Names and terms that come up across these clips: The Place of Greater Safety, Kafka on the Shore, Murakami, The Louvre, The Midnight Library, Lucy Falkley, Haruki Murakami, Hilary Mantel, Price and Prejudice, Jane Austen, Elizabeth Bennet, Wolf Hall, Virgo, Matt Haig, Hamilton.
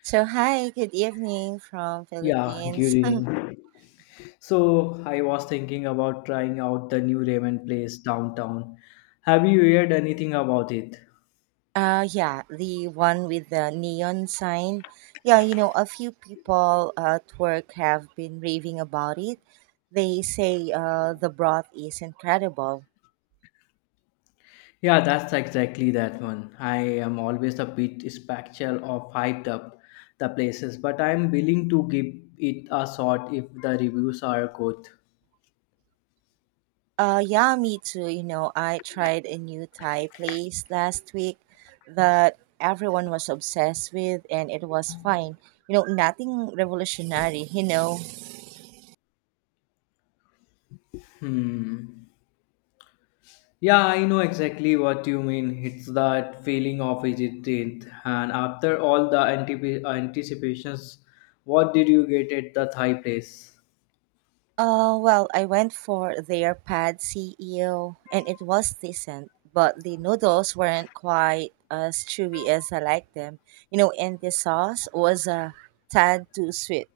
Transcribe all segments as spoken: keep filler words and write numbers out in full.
So hi, good evening from Yeah, good Philippines. evening. So I was thinking about trying out the new ramen place downtown. Have you heard anything about it? uh yeah, the one with the neon sign. Yeah, you know, a few people at work have been raving about it. They say uh the broth is incredible. Yeah, that's exactly that one. I am always a bit spectral of hyped up the places, but I'm willing to give it a shot if the reviews are good. Uh yeah, me too. You know, I tried a new Thai place last week that everyone was obsessed with and it was fine. You know, nothing revolutionary, you know. Hmm. Yeah, I know exactly what you mean. It's that feeling of hesitate. And after all the antip- anticipations, what did you get at the Thai place? Uh, well, I went for their pad C E O and it was decent, but the noodles weren't quite as chewy as I like them. You know, and the sauce was a tad too sweet.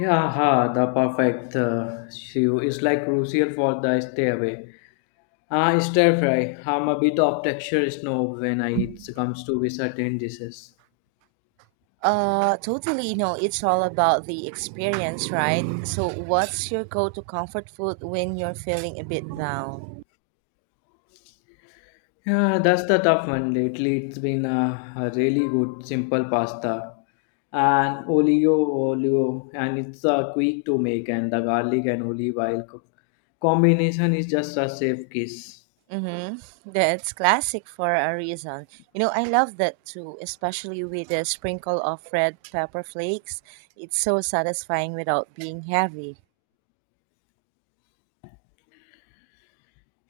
Yeah, ha, the perfect uh, stew is like crucial for the stay away. Ah, stir fry. I'm a bit of texture snob when I, it comes to be certain dishes. Uh, totally, you know, it's all about the experience, right? So, what's your go to comfort food when you're feeling a bit down? Yeah, that's the tough one. Lately, it's been a, a really good simple pasta and olio olio, and it's uh, quick to make, and the garlic and olive oil co- combination is just a safe kiss. Mm-hmm. That's classic for a reason. You know, I love that too, especially with a sprinkle of red pepper flakes. It's so satisfying without being heavy.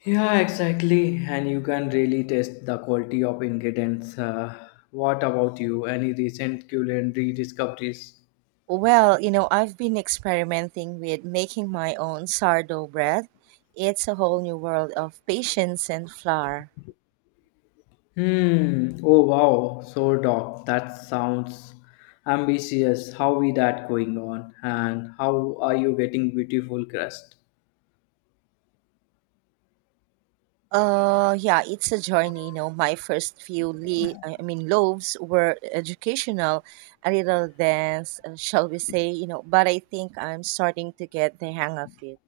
Yeah, exactly, and you can really taste the quality of ingredients. Uh, what about you? Any recent culinary discoveries? Well, you know, I've been experimenting with making my own sourdough bread. It's a whole new world of patience and flour. Hmm. Oh wow. So doc, that sounds ambitious. How is that going on? And how are you getting beautiful crust? Uh, yeah, it's a journey. You know, my first few le- I I mean loaves were educational, a little dense, uh, shall we say? You know, but I think I'm starting to get the hang of it.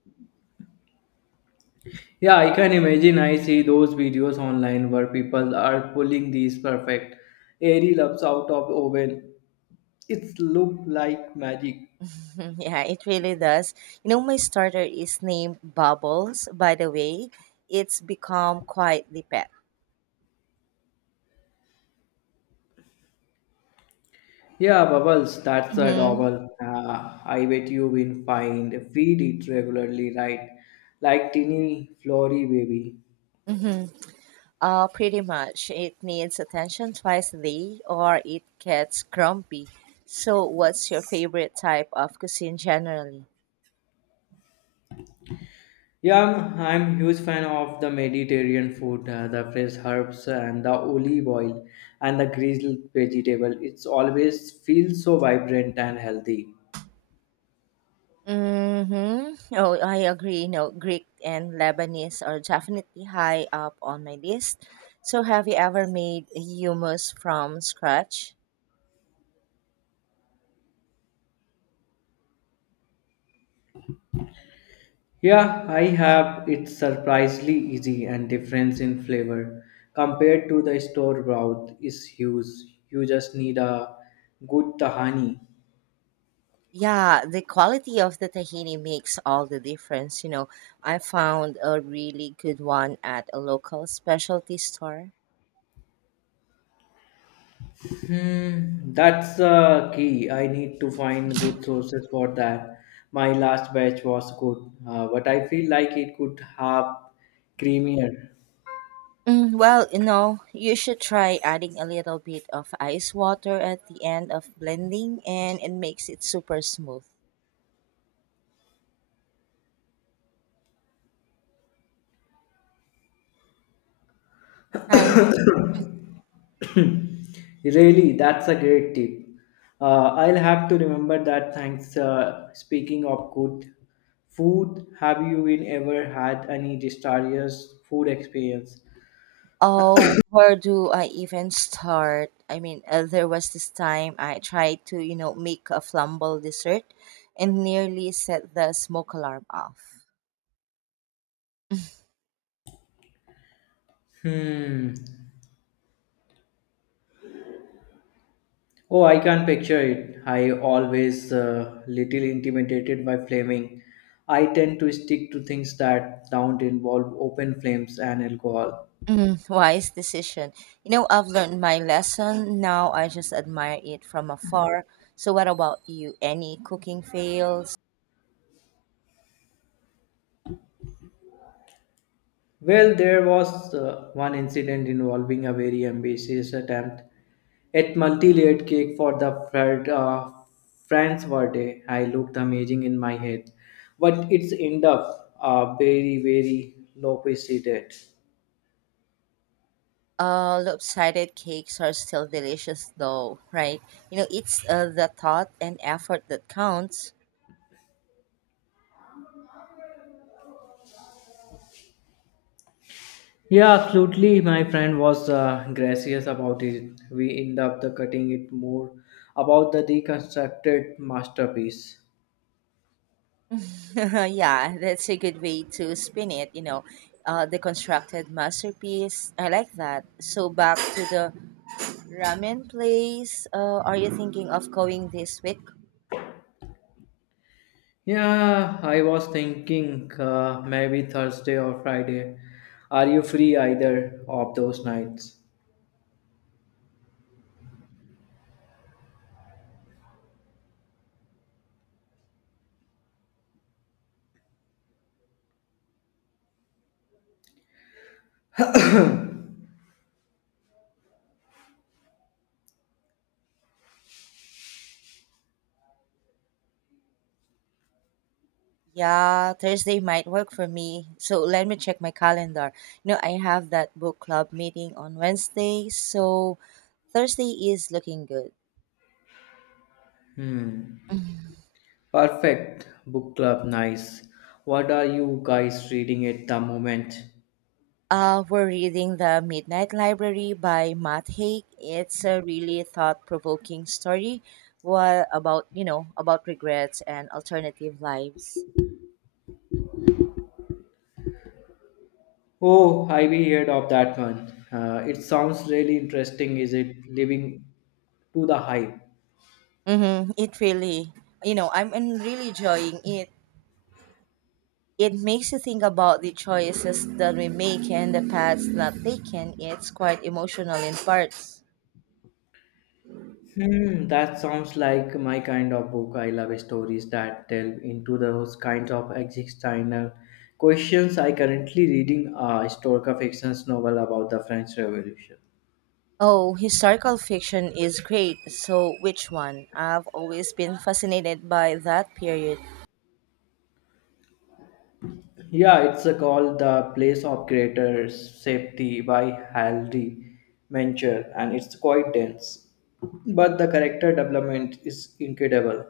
Yeah, I can imagine. I see those videos online where people are pulling these perfect airy lumps out of oven. It's look like magic. yeah, it really does. You know, my starter is named Bubbles. By the way, it's become quietly pet. Yeah, bubbles. That's a Mm-hmm. double. Uh, I bet you will find feed it regularly, right? Like teeny flory baby. Mm-hmm. Uh, pretty much. It needs attention twice a day or it gets grumpy. So, what's your favorite type of cuisine generally? Yeah, I'm, I'm huge fan of the Mediterranean food, uh, the fresh herbs and the olive oil and the grilled vegetable. It's always feels so vibrant and healthy. Mm-hmm. Oh, I agree. You know, Greek and Lebanese are definitely high up on my list. So, have you ever made hummus from scratch? Yeah, I have it surprisingly easy and difference in flavor compared to the store broth is huge. You just need a good tahini. Yeah, the quality of the tahini makes all the difference. You know, I found a really good one at a local specialty store. Hmm, that's the key. I need to find good sources for that. My last batch was good, uh, but I feel like it could have creamier. Mm, well, you know, you should try adding a little bit of ice water at the end of blending, and it makes it super smooth. Hi. Really, that's a great tip. Uh, I'll have to remember that. Thanks. Uh, speaking of good food, have you been ever had any disastrous food experience? Oh, where do I even start? I mean, uh, there was this time I tried to, you know, make a flamble dessert and nearly set the smoke alarm off. Hmm. Oh, I can't picture it. I always uh, little intimidated by flaming. I tend to stick to things that don't involve open flames and alcohol. Mm, wise decision. You know, I've learned my lesson. Now I just admire it from afar. So, what about you? Any cooking fails? Well, there was uh, one incident involving a very ambitious attempt at multi-layered cake for the Fred, uh, France birthday. I looked amazing in my head, but it's end up uh, very, very low seated. Uh, lopsided cakes are still delicious, though, right? You know, it's uh, the thought and effort that counts. Yeah, absolutely. My friend was uh, gracious about it. We end up the cutting it more about the deconstructed masterpiece. yeah, that's a good way to spin it, you know. Uh, the constructed masterpiece. I like that. So back to the ramen place. Uh, are you thinking of going this week? Yeah, I was thinking uh, maybe Thursday or Friday. Are you free either of those nights? Yeah, Thursday might work for me. So let me check my calendar. You know, I have that book club meeting on Wednesday, so Thursday is looking good. Hmm. Perfect. Book club, nice. What are you guys reading at the moment? Uh, we're reading The Midnight Library by Matt Haig. It's a really thought-provoking story wha- about, you know, about regrets and alternative lives. Oh, I've heard of that one. Uh, it sounds really interesting. Is it living to the hype? Mm-hmm. It really, you know, I'm en- really enjoying it. It makes you think about the choices that we make and the paths not taken. It's quite emotional in parts. Hmm, that sounds like my kind of book. I love stories that delve into those kinds of existential questions. I currently reading a historical fiction novel about the French Revolution. Oh, historical fiction is great. So, which one? I've always been fascinated by that period. Yeah, it's uh, called The Place of Greater Safety by Haldy Mencher, and it's quite dense. But the character development is incredible.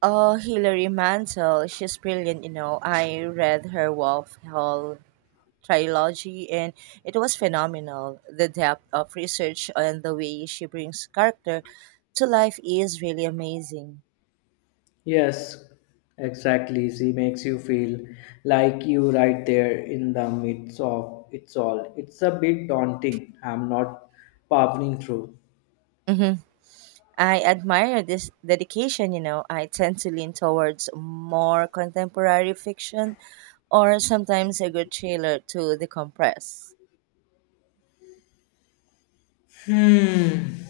Oh, Hilary Mantel, she's brilliant, you know. I read her Wolf Hall trilogy and it was phenomenal. The depth of research and the way she brings character to life is really amazing. Yes, exactly. She makes you feel like you right there in the midst of it's all. It's a bit daunting. I'm not powering through. Hmm. I admire this dedication, you know. I tend to lean towards more contemporary fiction or sometimes a good thriller to decompress. Hmm.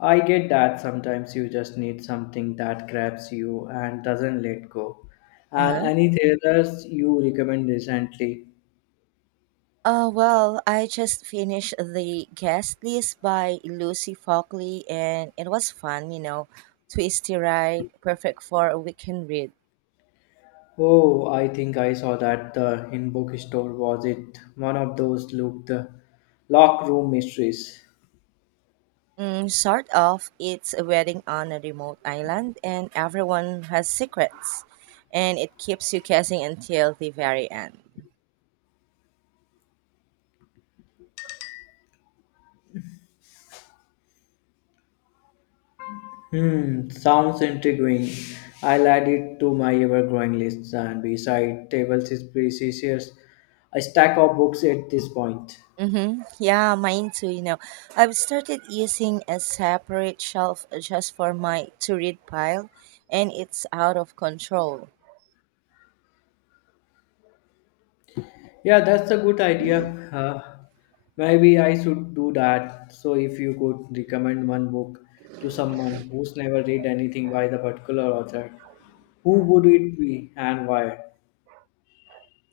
I get that sometimes you just need something that grabs you and doesn't let go. And Uh-huh. any thrillers you recommend recently? Uh, well, I just finished the guest list by Lucy Falkley, and it was fun, you know, twisty ride, perfect for a weekend read. Oh, I think I saw that the in bookstore was it one of those look the lock room mysteries. Mm, sort of. It's a wedding on a remote island, and everyone has secrets, and it keeps you guessing until the very end. Hmm, sounds intriguing. I'll add it to my ever-growing list. And beside tables is precious, a stack of books at this point. Mm-hmm. Yeah, mine too, you know. I've started using a separate shelf just for my to read pile and it's out of control. Yeah, that's a good idea. Uh, Maybe I should do that. So if you could recommend one book to someone who's never read anything by the particular author, who would it be and why?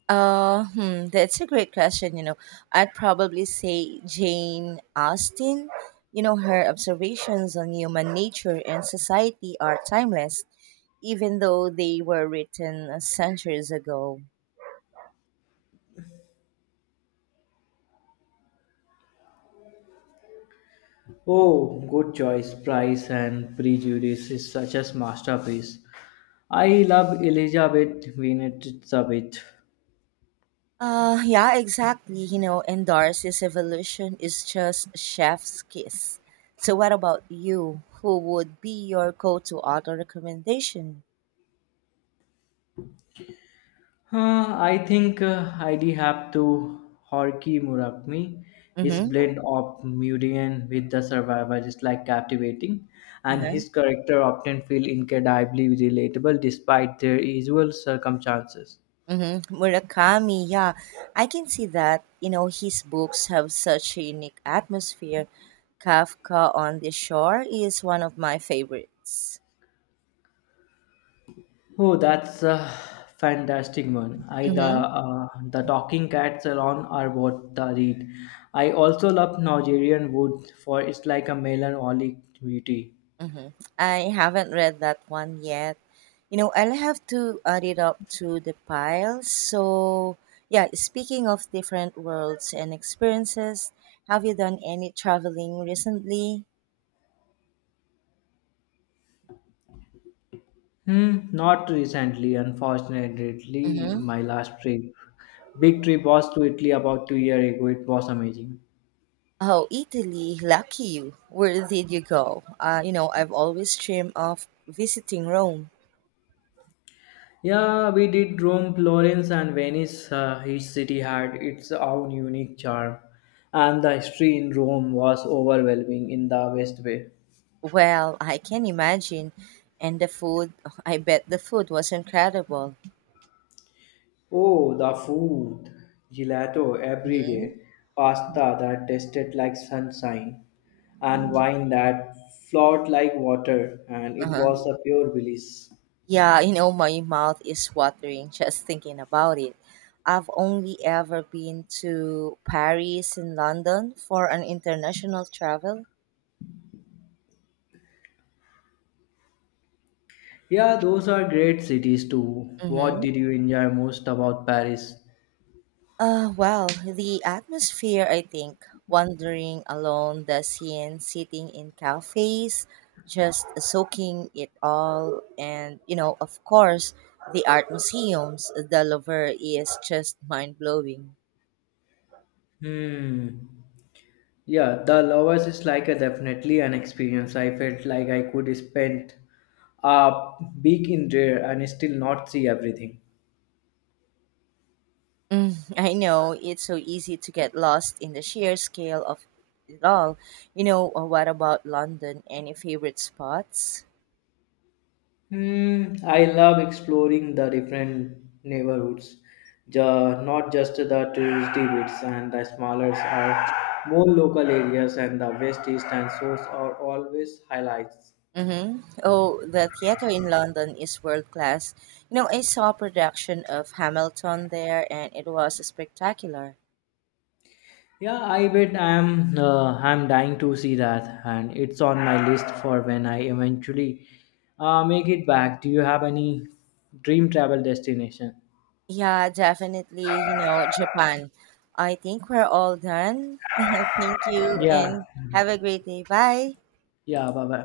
Uh, hmm, that's a great question, you know. I'd probably say Jane Austen. You know, her observations on human nature and society are timeless, even though they were written centuries ago. Oh, good choice. Price and Prejudice is such a masterpiece. I love Elizabeth Winnetabeth. Uh, yeah, exactly. You know, and Darcy's evolution is just chef's kiss. So, what about you? Who would be your go-to author recommendation? Uh, I think uh, I'd have to Horky Murakami. His Mm-hmm. blend of Murian with the survivor is like captivating, and Uh-huh. his character often feel incredibly relatable despite their usual circumstances. Mm-hmm. Murakami. Yeah, I can see that. You know, his books have such a unique atmosphere. Kafka on the Shore is one of my favorites. Oh, that's a fantastic one. I the Mm-hmm. uh, the talking cats around are what the read. I also love Nigerian wood for it's like a melancholic beauty. Mm-hmm. I haven't read that one yet. You know, I'll have to add it up to the pile. So, yeah, speaking of different worlds and experiences, have you done any traveling recently? Hmm, not recently, unfortunately. Mm-hmm. My last trip, big trip, was to Italy about two years ago. It was amazing. Oh, Italy, lucky you. Where did you go? Uh, you know, I've always dreamed of visiting Rome. Yeah, we did Rome, Florence, and Venice. Uh, each city had its own unique charm, and the history in Rome was overwhelming in the best way. Well, I can imagine. And the food, I bet the food was incredible. Oh, the food! Gelato every day, pasta that tasted like sunshine, and wine that flowed like water, and it was Uh-huh. a pure bliss. Yeah, you know, my mouth is watering just thinking about it. I've only ever been to Paris and London for an international travel. Yeah, those are great cities too. What Mm-hmm. did you enjoy most about Paris? Uh, well, the atmosphere, I think, wandering alone the scene, sitting in cafes, just soaking it all. And, you know, of course, the art museums, the Louvre is just mind blowing. Hmm. Yeah, the lovers is like a definitely an experience. I felt like I could spend a week in there and still not see everything. Mm, I know it's so easy to get lost in the sheer scale of it all. You know, uh, what about London? Any favorite spots? Hmm. I love exploring the different neighborhoods, Ju- not just the touristy bits and the smaller are more local areas and the west, east, and south are always highlights. Mm-hmm. Oh, the theater in London is world class. You know, I saw a production of Hamilton there and it was spectacular. Yeah, I bet I'm uh, I'm dying to see that, and it's on my list for when I eventually uh, make it back. Do you have any dream travel destination? Yeah, definitely. You know, Japan. I think we're all done. Thank you Yeah, and have a great day. Bye. yeah, bye bye.